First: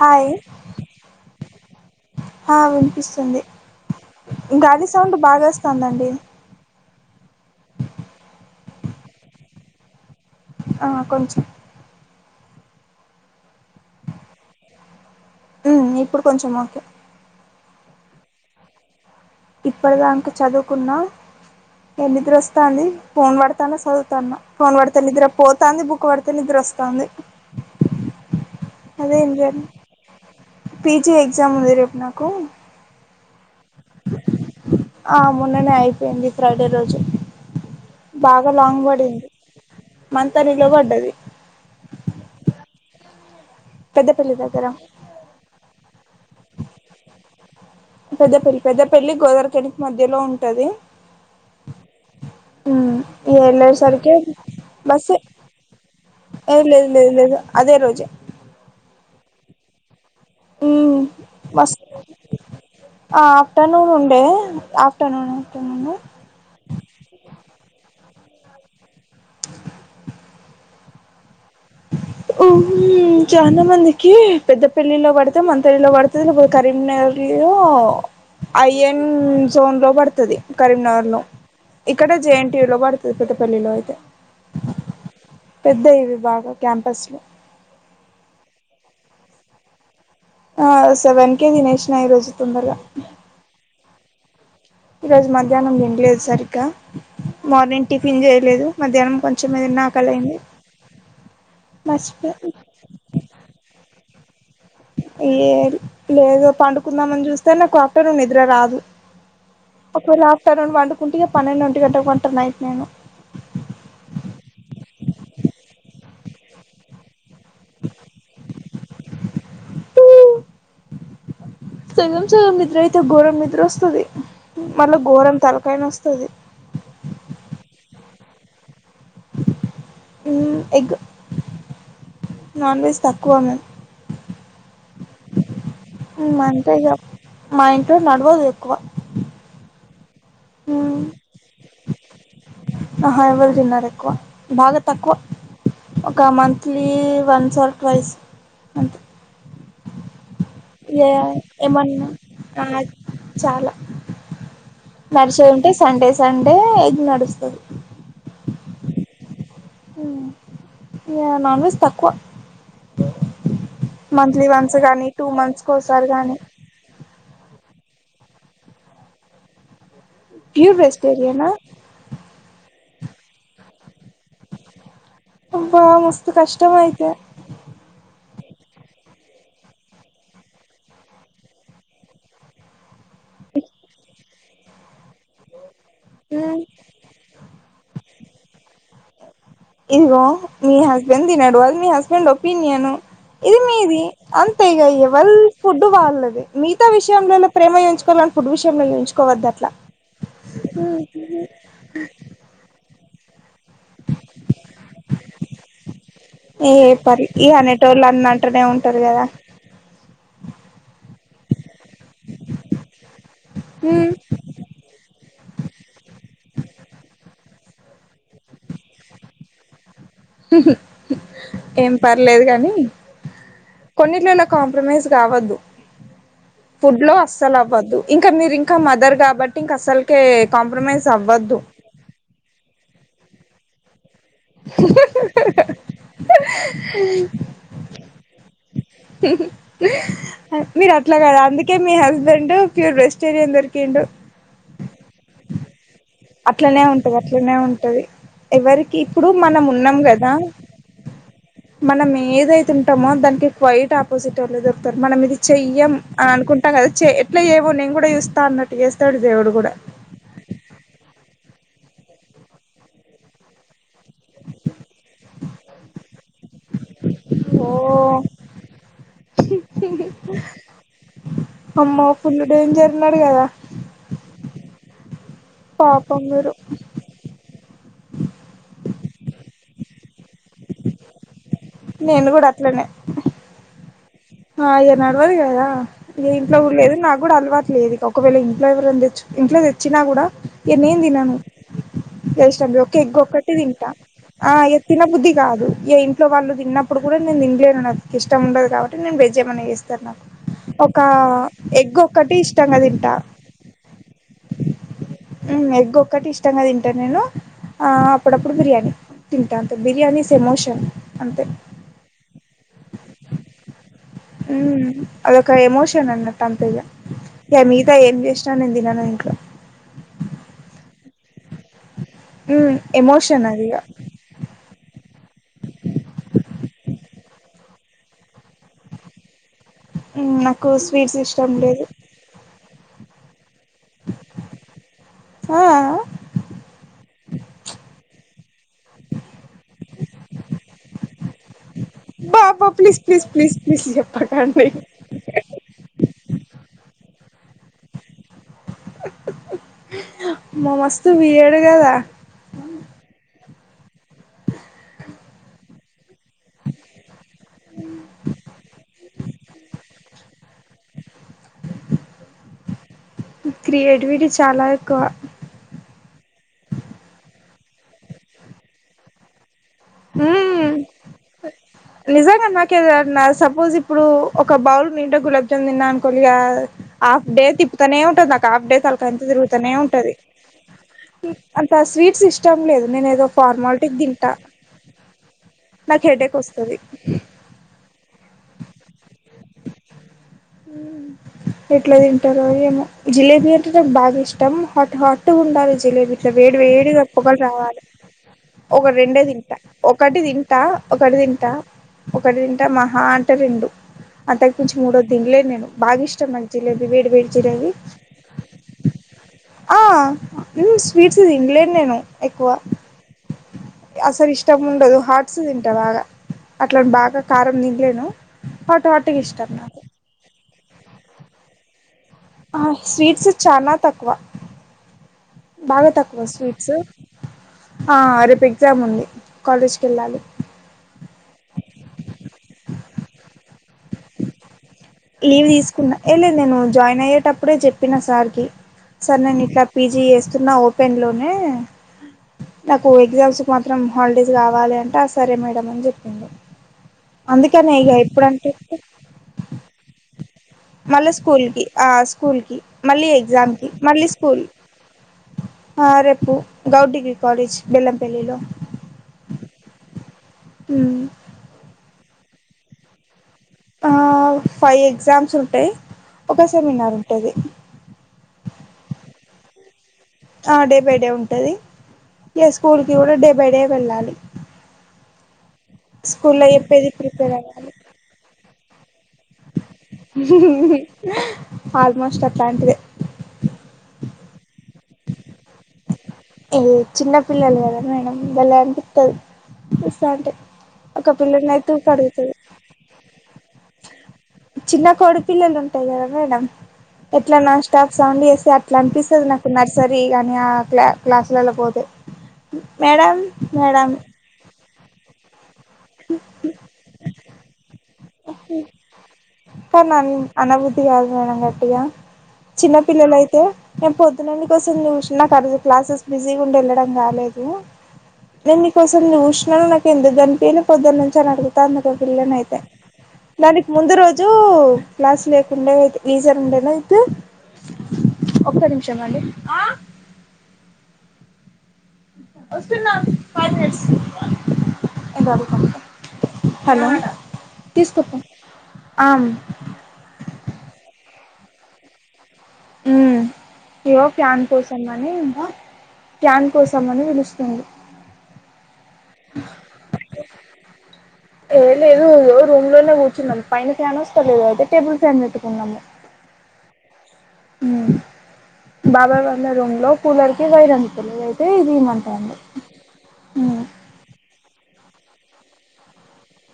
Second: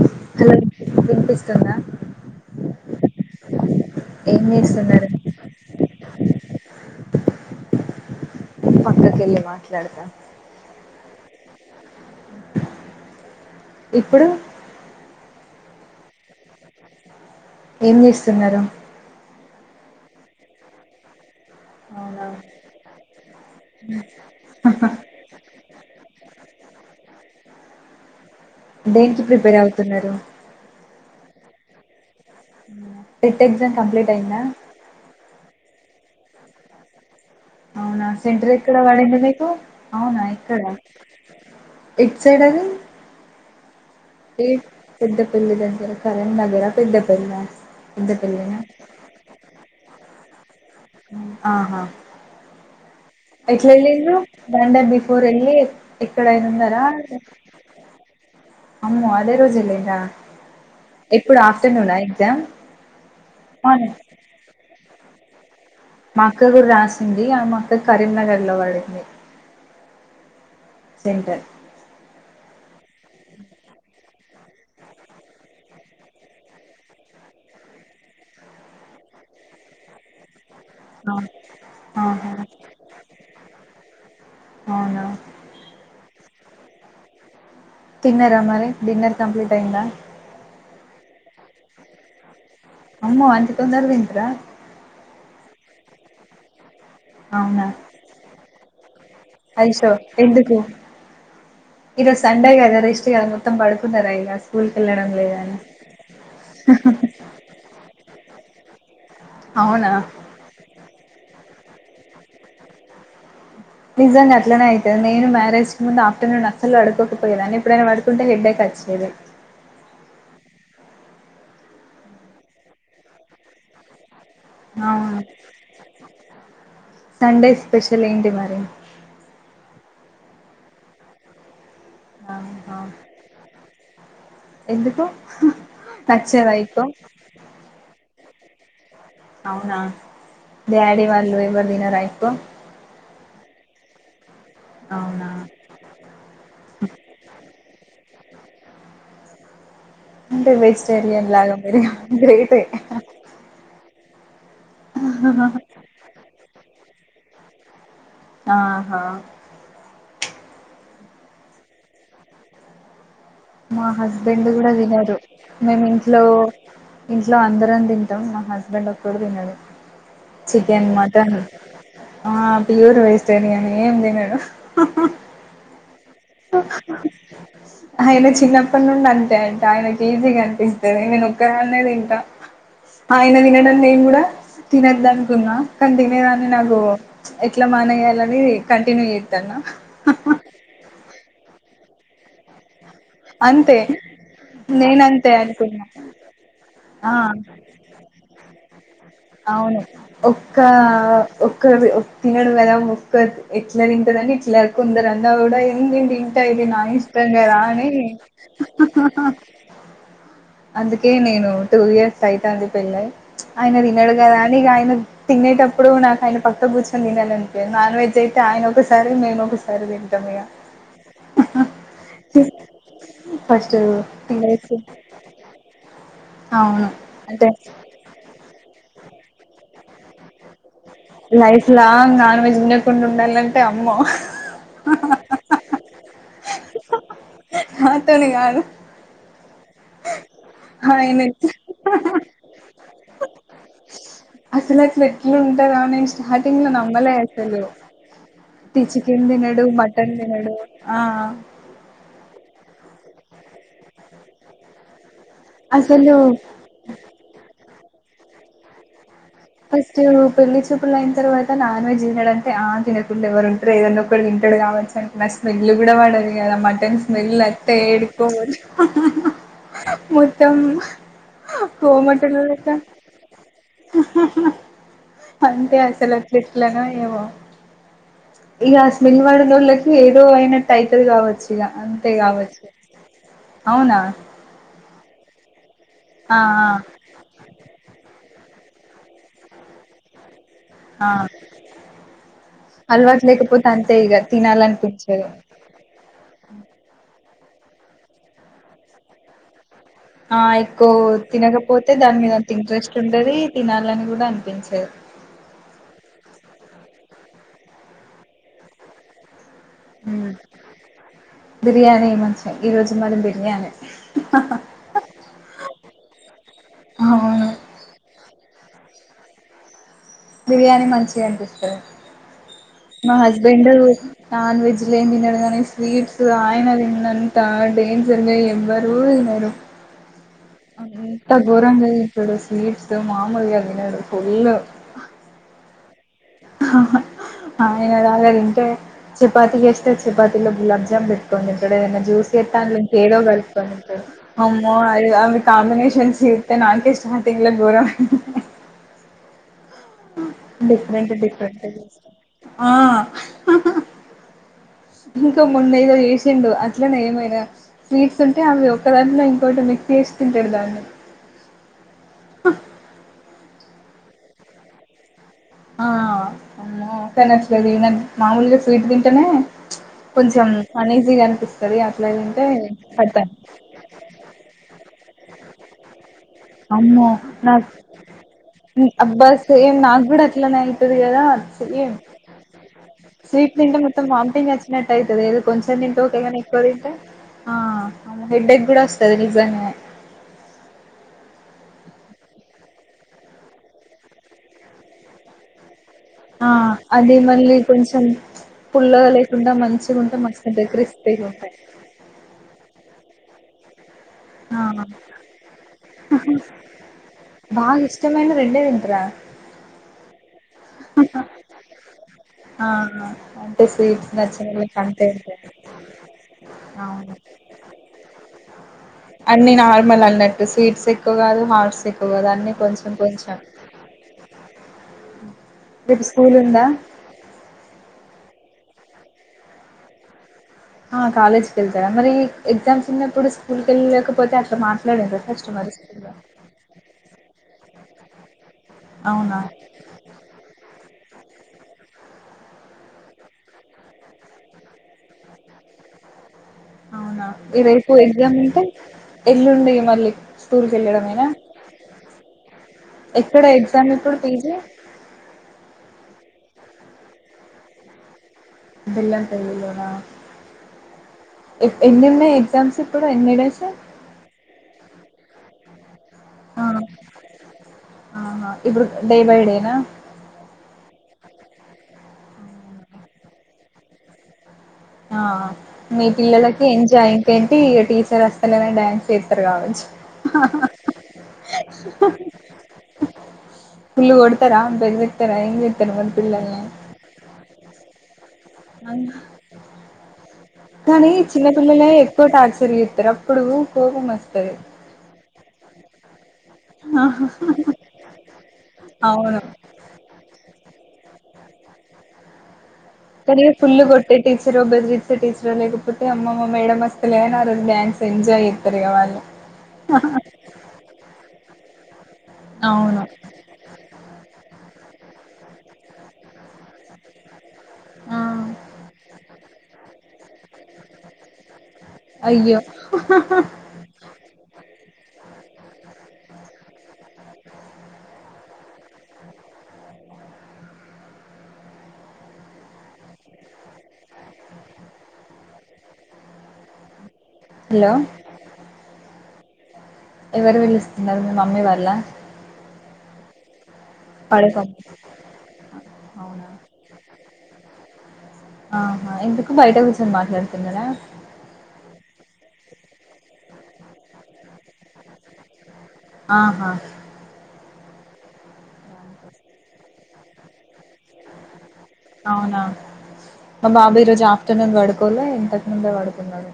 Hi hello వినిపిస్తుందా ఆ వినిపిస్తుంది ఏం గాలి చేస్తున్నారు సౌండ్ బాగా వస్తుందండి పక్కకెళ్ళి మాట్లాడతా అ కొంచం ఇప్పుడు ఆ ఇప్పుడు కొంచం ఓకే ఏం చేస్తున్నారు ఇప్పడు దాక చదువుకున్నా ఏ అవునా నిద్ర వస్తాంది ఫోన్ పడతాన చదువుతాన ఫోన్ పడతే నిద్ర పోతాంది బుక్ పడతే నిద్ర వస్తంది దేనికి ప్రిపేర్ చేయాలి అవుతున్నారు పీజీ ఎగ్జామ్ ఉంది రేపు నాకు టెట్ ఎగ్జామ్ కంప్లీట్ అయ్యిందా ఆ మొన్ననే అయిపోయింది ఫ్రైడే రోజు అవునా బాగా సెంటర్ ఎక్కడ లాంగ్ పడింది మీకు అవునా మంతా ఎక్కడ నిలబడ్డది ఎటు సైడ్ అది పెద్దపల్లి ఏ దగ్గర పెద్ద పల్లి దగ్గర కరణం దగ్గర పెద్ద పల్లా పెద్దపల్లి పెద్దపల్లి గోదరికెలి మధ్యలో ఉంటది ఆహా ఉమ్ ఇగ ఎట్ల వెళ్ళేసరికి వెళ్ళిండ్రూ వన్డే బస్సు బిఫోర్ వెళ్ళి ఎక్కడయినా ఏ ఉన్నారా లేదు లేదు లేదు అదే రోజే అమ్మో అదే రోజు ఏళ్లిండ్రా ఉమ్ మస్ ఎగ్జామ్ ఆఫ్టర్నూన్ మార్నింగ్ ఉండే కుట్టనను మా అక్క కూడా రాసింది ఆ మా అక్క కరీంనగర్ లో పడింది సెంటర్ ఉమ్ చాలా మందికి పెద్ద పల్లిలో పడితే మన తల్లిలో పడుతే లేకపోతే కరీంనగర్ అయఎన్ జోన్ లో పడుతుది ఆ కరీంనగర్లో ఇక్కడే ఆహా జేఎన్టీయులో పడుతది పెద్దపల్లిలో అయితే అవునా పెద్ద ఇవి బాగ క్యాంపస్ లో తిన్నరా మరి డిన్నర్ కంప్లీట్ అయ్యిందా ఆ సెవెన్ కే తినేషిన ఈరోజు తొందర అమ్మో అంత తొందర తింట్రా ఈ రోజు మధ్యాహ్నం తినలేదు సరిగ్గా మార్నింగ్ టిఫిన్ చేయలేదు మధ్యాహ్నం కొంచెం ఏదన్నా ఐషో ఆకలైంది ఎందుకి ఈరోజు మర్చిపోయా సండే గద రెస్ట్ గద మొత్తం పడుకున్నారా అయితే ఏ లేదు పండుకుందామని చూస్తే నాకు ఆఫ్టర్ నూన్ నిద్ర రాదు అవునా ఒకవేళ ఆఫ్టర్నూన్ వండుకుంటేగా పన్నెండు ఒంటి గంట కి పంట నైట్ నేను నిజంగా అట్లనే అవుతుంది నేను మ్యారేజ్ కు ముందు ఆఫ్టర్నూన్ అసలు పడుకో పోయేదాన్ని ఎప్పుడైనా పడుకుంటే హెడ్డేక్ వచ్చేది సగం సగం నిద్ర అయితే గోరం నిద్ర వస్తది మళ్ళా అవును ఘోరం తలకాయ నస్తది సండే స్పెషల్ ఏంటి మరి ఎగ్ నాన్ ఆహా వెజ్ తక్కువ మేమ్ ఎందుకు మేము నచ్చదా అంతే ఎక్కువ ఇగ మా ఇంట్లో నడవదు ఎక్కువ అవునా మ్మ్ డాడీ వాళ్ళు ఎవరు తినరా ఇంట్లో ఆహా ఎవరూ తినరు ఎక్కవ బాగా తక్కువ అవునా ఒక మంత్లీ వన్స్ ఆర్ ట్వైస్ అంతే అంటే ఇగ వెజిటేరియన్లాగా మీరు ఏమన్నా గ్రేట్ అయితే నడిచే ఉంటే సండే సండే ఎగ్ నడుస్తుంది ఆహా ఏ నాన్ వెెజ్ తక్కువ మా మంత్లీ హస్బెండ్ కూడా వన్స్ గానీ తినరు టూ మంత్స్ మేం కోసారి ఇంట్లో గానీ ఇంట్లో అందరం తింటాం మా హస్బెండ్ ఒక్కరు తినడు ప్యూర్ చికెన్ మటన్ వెజిటేరియనా ఆ ప్యూర్ వెజిటేరియన్ ఏం తినడు అబ్బా మస్త [unintelligible] చిన్నప్పటి నుండి అంతే అంటే ఆయన కి ఈసీ కనిపిస్తది నేను ఒక్కదాన్నే తింట ఆయన తినడనీ నేను కూడా తినద్ద అనుకున్నా కానీ తినేదాన్ని నాకు ఎట్లా మానెయ్యాల అది కంటిన్యూ అయ్యింది ఇదిగో మీ హస్బెండ్ తినడు మీ హస్బెండ్ ఒపినియన్ ఇది అంతే మీది అంతే నేనంతే ఎవల్ అనుకున్నా ఫుడ్ వాళ్ళది మిగతా ఆ విషయంలో ప్రేమ చేంచుకో ఫుడ్ విషయంలో చూయించుకోవద్దు అట్లా అవును ఒక్క ఒక్క తినడు కదా ఒక్క ఎట్లా తింటారుని ఇట్ల కొందరు అని అవి కూడా ఏ తింటా ఇది నా ఇష్టం కదా అని నే ఉంటారు కదా అందుకే నేను టూ ఇయర్స్ అయితంది పెళ్ళయి ఆయన తినడు కదా అని ఇగ ఆయన తినేటప్పుడు నాకు ఆయన పక్కన కూచొని తినాలని నాన్ వెజ్ అయి ఆయన ఒకసారి మేము ఒకసారి తింటాం ఇగ ఏం పర్లేదు గాని ఫస్ట్ కొన్నిట్లలో తినేసి కాంప్రమైజ్ కావద్దు ఫుడ్ లో అస్సలు అవ్వద్దు ఇంకా మీరు ఇంకా మదర్ కాబట్టి ఇంకా అసలుకే కాం లైఫ్ లాంగ్ నాన్ వెజ్ తినకుండా ఉండాలంటే అమ్మో [inaudible] [unintelligible] [inaudible] మీరు అట్లా ఆయన కదా అందుకే మీ హస్బెండ్ ప్యూర్ వెజిటేరియన్ దొరికిండు [unintelligible] ఉంటార అనేసి అట్లనే ఉంటది అట్లనే ఉంటది తి ఎవరికి చికెన్ ఇప్పుడు మనం తినడు ఉన్నాం మటన్ కదా తినడు ఆ మనం ఏదైతే ఉంటామో దానికి కైట్ ఆపోజిట్ వాళ్ళు దొరుకుతారు మనం ఇది చెయ్యం అసలు అనుకుంటాం కదా చె ఎట్లా చేయవో నేను కూడా చూస్తా అన్నట్టు చేస్తా ఫస్ట్ ఏమో పెళ్ళి చూపులు అయినా తరువాత నాన్ వెజ్ తినడు అంటే ఆ తినకుండా ఎవరు ఉంటారు ఏదన్న ఒకటీ తింటడు కావచ్చు నాకు స్మెల్ కూడా పడదు కదా మటన్ స్మెల్ అంటే ఓ ఏడుకో పోత మొత్తం అమ్మో ఫుల్ కొమటోలలెక్క డేంజర్ ఉన్నాడు కదా అంతే అసలు పాపం అట్ల మీరు ఎట్లానో ఏవో ఇక స్మెల్ పడనోళ్ళకి ఏదో అయినట్టు అయితది కావచ్చు ఇగ అంతే నేను కూడా కావచ్చు అట్లనే అవునా ఆ ఇగా నడవదు కదా ఇగ ఆ ఇంట్లో కూడా లేదు ఆ నాకు కూడా అలవాటు లేదు ఇక ఒకవేళ ఇంట్లో ఎవరైనా తెచ్చ ఇంట్లో తెచ్చినా కూడా ఇగ నేన్ ఆ తినను [unintelligible] ఎగ్ అలవాటు ఒక్కటి లేకపోతే తింట అంతే ఇగ ఆ ఇ తిన బుద్ధి తినాలనిపించదు కాదు ఇగా ఇంట్లో వాళ్ళు తిన్నప్పుడు కూడా నేను తినలేదు నాకు ఇష్టండదు కాబట్టి నేను వెజ్ ఏమన్నా చేస్తను ఆ ఎక్కువ తినకపోతే ఎగ్ దాని మీద ఒక్కటి అంత ఇష్టంగా ఇంట్రెస్ట్ తింటా ఉండది తినాలని కూడా అనిపించంది అ ఉమ్ ఎగ్ ఒక్కటి ఇష్టంంగా తింటారు నేను అప్పుడప్పుడు బిర్యానీ తింటా అంత బిర్యానీ మ్మ్ ఈస్ ఎమోషన్ అంతే ఈరోజు మరి బిర్యానీ ఉమ్ అదొక ఎమోషన్ అన్నట్ అంతే అవును ఇగ మీగత ఏం చేస్ [unintelligible] నందినకు బిర్యానీ మంచిగా అనిపిస్తది ఉమ్ మా ఎమోషన్ అది హస్బెండ్ ఇగ నాన్ వెజ్ అసలు ఏం తినడు కానీ స్వీట్స్ ఆయన తిన్నంత డేంజర్గా ఎవ్వరూ తినరు ఉమ్ నాకు స్వీట్స్ ఎంత ఇష్టం లేదు గోరంగా తింటాడో స్వీట్స్ ఇద మాములుగా తినడు ఫుల్ ఆ ఆ! ఆహా ఆయనదాయిన తింటే చపాతి చేస్తే చపాతిలోకి గులాబ్ జామ్ పెట్టుకోనీ తింటాడు ఏదన్నా జ్యూస్ చేస్తే బాబా ప్లీజ్ ఇంకేదో ప్లీజ్ ప్లీజ్ కలుపుకొని ప్లీజ్ తింటాడు చెప్పకండి అమ్మో అవి అ కాంబినేషన్స్ చేస్తే నాకే స్టార్టింగ్ లో గౌరవం మా మస్తు డిఫరెంట్ వియర్డ్ డిఫరెంట్ కదా ఆ ఇంకా మున్న ఏదో చేసిండు అట్లనే ఏమైనా స్వీట్స్ ఉంటే అవి ఒక్కదానిలో ఇంకోటి మిక్స్ చేస్తుంటారు దాన్ని ఆ క్రియేటివిటీ చాలా ఎక్కువ ఆఁ అమ్మో అస్సల్ నచ్చలేదు ఈవెన్ మాములుగా స్వీట్ తింటేనే ప్చ్ కొంచెం ఉమ్ అనీజీగా అనిపిస్తది అట్ల తింటే నిజంగా నాకు కట్టన్ మీ ఇంట్లో గులాబ్ జామ్ తిన్నా కొలిగా అమ్మో హాఫ్ డే నాకు తిప్పుతనే ఉంటది నా హాఫ్ డే తల్కాయంత అబ్బా తిరుగుతనే సేమ్ నాకు ఉంటంది. కూడా అట్లనే అయితది కదా అంత సేమ్ స్వీట్స్ ఇష్టం లేదు నేను ఏదో ఫార్మాలిటీ తింటా నట్టైతది ఎదో కొంచం తింటే నాకు ఓకే హెడేక్ గానీ ఎక్కువ వస్తది తింటే ఆఁ అవును హెడ్డెక్ గూడ వస్తది నిజమే ఎట్ల తింటరో ఏమో! జిలేబీ అంటే నాకు బాగ ఇష్టం హాట్ హాట్ ఉండాలి జిలేబీ ఇట్ల ఆ వేడి వేడిగా అది పొగలు మళ్ళీ రావాలే కొంచెం ఒకటి పుల్లగా రెండే లేకుండా తింటా మంచిగా ఉంటే ఒకటి తింటా మస్తుంటాయి ఒకటి క్రిస్పీగా తింటా ఉంటాయి ఒకటి తింటా మహా అం టే రెండు అంతకు ఆ మించి మూడోది తినలేను నేను బాగ ఇష్టం నాకు జిలేబీ వేడి వేడి జిలేబీ బాగా ఇష్టమైన రెండే తింటరా ఆఁ మ్ఁ స్వీట్స్ తిన్లేను నేను ఎక్కువ ఆ అంటే స్వీట్స్ అసలు ఇష్టం నచ్చినోళ్ళకి ఉండదు అంతే హాట్స్ ఉంటది తింట బాగ అట్లని అవును బాగ కారం తిన్లేను హాటు, హా అన్ని నార్మల్ అన్నట్టు స్వీట్స్ ఎక్కువ కాదు హార్ట్స్ ఎక్కు [unintelligible] కొంచెం స్వీట్స్ కొంచెం బాగ రేపు తక్కువ స్కూల్ ఉందా స్వీట్స్ ఆఁ రేపు ఎగ్జామ్ ఉంది కాలేజ్కి ఎళ్ళాలి ఆ కాలేజ్ కెళ్తారా మరీ ఎగ్జామ్స్ ఉన్నప్పుడు స్కూల్ కెళ్ళలేకపోతే అట్ల మార్ లీవ్ తీసుకున్న. ఏ లేదు నేను జాయిన్ అయ్యేటప్పుడే చెప్పిన సార్ కి సార్ అవునా నేను ఇట్ల పీజీ చేస్తున్న ఓపెన్ లోనే నాకు ఎగ్జామ్స్ కు మాత్రం హాలిడేస్ కావాలే అంటే, సరే మేడం అని చెప్పింది. అవునా ఈ రేపు ఎగ్జామ్ ఉంటే ఎల్లుండి మళ్ళీ స్కూల్కి మళ్ళి వెళ్ళడమేనా స్కూల్ కి ఆఁ స్కూల్ కి మళ్ళీ ఎక్కడ ఎగ్జామ్ కి మళ్ళీ ఇప్పుడు స్కూల్ పీజీ ఆ రేపు గౌడ్ డిగ్రీ కాలేజ్ బెల్లంపల్లిలో బెల్లంపల్లిలోన ఇప్ ఎన్నిన్నై ఎక్జామ్స్ ఇప్పుడు ఎన్ని డేస్ ఆఁ ఫైవ్ ఎగ్జామ్స్ ఉంటయి ఆఁ ఆ హఁ ఇప్పుడు డే బై డే నా! ఆ డే బై డే ఉంటది, ఇగ స్కూల్ కి గూడ డే బై డే వెళ్ళాలి. ఆఁ మీ స్కూల్లో పిల్లలకి చెప్పేది ఎంజాయ్ ప్రిపేర్ ఏంటేంటి అవ్వాలి ఇగ టీచర్ వస్ తలేరని డాన్స్ చేత్తర్ కావచ్చు ఆల్మోస్ట్ అట్లాంటిదే కదా బిగ పట్టుకొని ఏం చేత్తర్ మళీ ఏ చిన్నపిల్లలు కదా మేడం బలే అనిపిత్తది వస్తావుంటే కానీ ఒక పిల్లనైతే ఊకె అడుగుతది కు కోపం వస్ చిన్న కోడి పిల్లలు ఉంటయి కదా మేడం ఇట్ల నాన్ స్టాఫ్ సౌండ్ చేస్తే అట్ల అనిపిస్తది అవును నాకు నర్సరీ గాని ఆ క్లా క్లాస్లల్లకి పోతే మేడం కనీ ఫుల్ మేడం గొట్టే టీచరో బెదిరి చ్చే టీచరో లేకపోతే అమ్మ మా మేడం వస్తలేదని ఆ రోజు డాన్స్ ఎంజాయ్ చేత్తర్ ఇగ వాళ్ళు కాన్ నన్ అనబుద్ది కాదు మేడం గట్టగా చిన్న అవును పిల్లలయితే నేన్ పొద్దునన్కి వస్ సం జూసినా క్లాసెస్ బిజీగ ఉండి వెళ్ళడం కాలేదు ఆ నేన్ నీకోసం జూస్ నాన నాకు ఎందుకు గన్పిలే పొద్దు నుంచి అని అడుగుతాను గ పిల్లనయితే అయ్యో దానికి ముందు రోజు ఓ క్లాస్ లేకుండే ఈజర్ ఉండేనా అయితే ఒక్క నిమిషం అండి అ వస్తున్న ఫైవ్ మినిట్స్ ఇదది కొంట హలో హలో తీస్కపో ఆం ఎవరు పిలుస్తున్నారు మీ మమ్మీ వాళ్ళ మ్మ్ ఏవో ఫ్యాన్ పడుకో కోసం అని అ ఫ్యాన్ అవునా కోసం అని పిలుస్తుంది ఆహా ఎందుకు బయట కూర్చొని మాట్లాడుతున్నర ఏ లేదు రూమ్ లోనే కూర్చున్నాం పైన ఫ్యాన్ వస్తా లేదయితే టేబుల్ ఫ్యాన్ పెట్టుకున్నాము ఆహా మ్ బాబాయ్ పండే రూమ్లో కూలర్కి అందతలే అయితే ది మ అవునా మా బాబు ఈరోజు ఆ టునన్ గడుకోలే ఇంతకు ముందే పడుకున్నాను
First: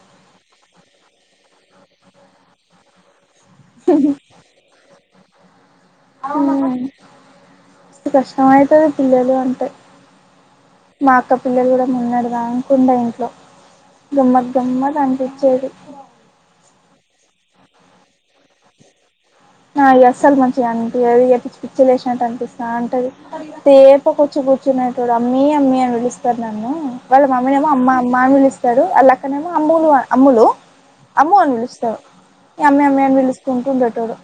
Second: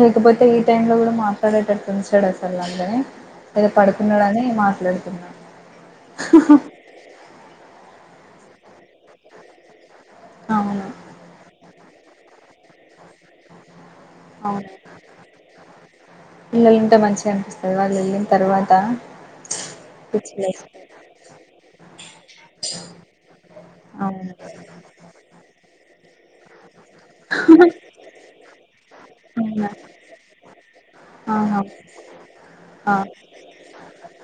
లేకపోతే ఈ టైమ్ లో కూడా మాట్లాడేటట్టు ఉంచడు అసలు నన్నే ఏదో పడుతున్నాడని మాట్లాడుతున్నా మ్ మస్తు కష్టం అయితది పిల్లలు అంటే అవును మా అక్క పిల్లలు కూడా మొన్నడు దాంక ఉండే ఇంట్లో గమ్మద్ అవును గమ్మదనిపిచ్చేది ఇగ వాళ్ళు వెళ్ళిన తర్వాత పిచ్చి అస్సలు మంచిగా లేస్తది అన్పియది పిచ్చి పిచ్చి లేసినట్టు అనిపిస్తా అంటది తేప అవును కొచ్చం కూర్చున్నటోడ మీ అమ్మీ అని పిలుస్తారు నన్ను వాళ్ళ మమ్మీ ఏమో అమ్మ అమ్ అని పిలుస్తారు ఆళ్ళక్కనేమో అవునా? అమ్ములు అమ్ములు అమ్ము అని ఆహా పిలుస్తారు ఈ అమ్మి ఆ అమ్మి అని పిలుస్తు ఉంటు ఉండేటోడు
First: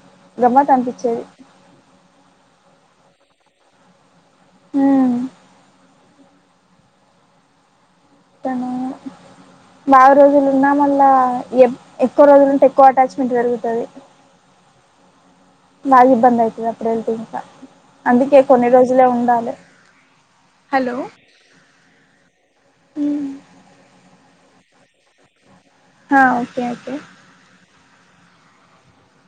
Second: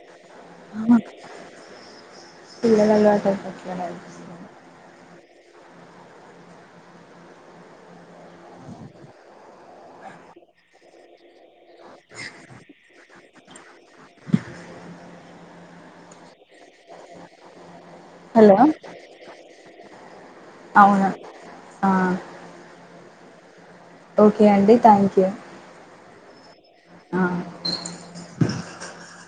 గమ్మత్ అనిపించేది నాకు అట్లనే అనిపిస్తా హ్మ్ తనే బాగా రోజులు ఉన్నా మళ్ళా ఎప్ ఎక్కువ రోజులంటే ఎక్కువ అటాచ్మెంట్ పెరుగుతది బాగా ఇబ్బంది అయితది అప్పుడు అయితే ఇంకా అందుకే కొన్ని రోజులే ఉండాలి హలో అవున ఆ మ్ ఓకే అండి థ్యాంక్యూ హ ఓకే ఓకే [inaudible]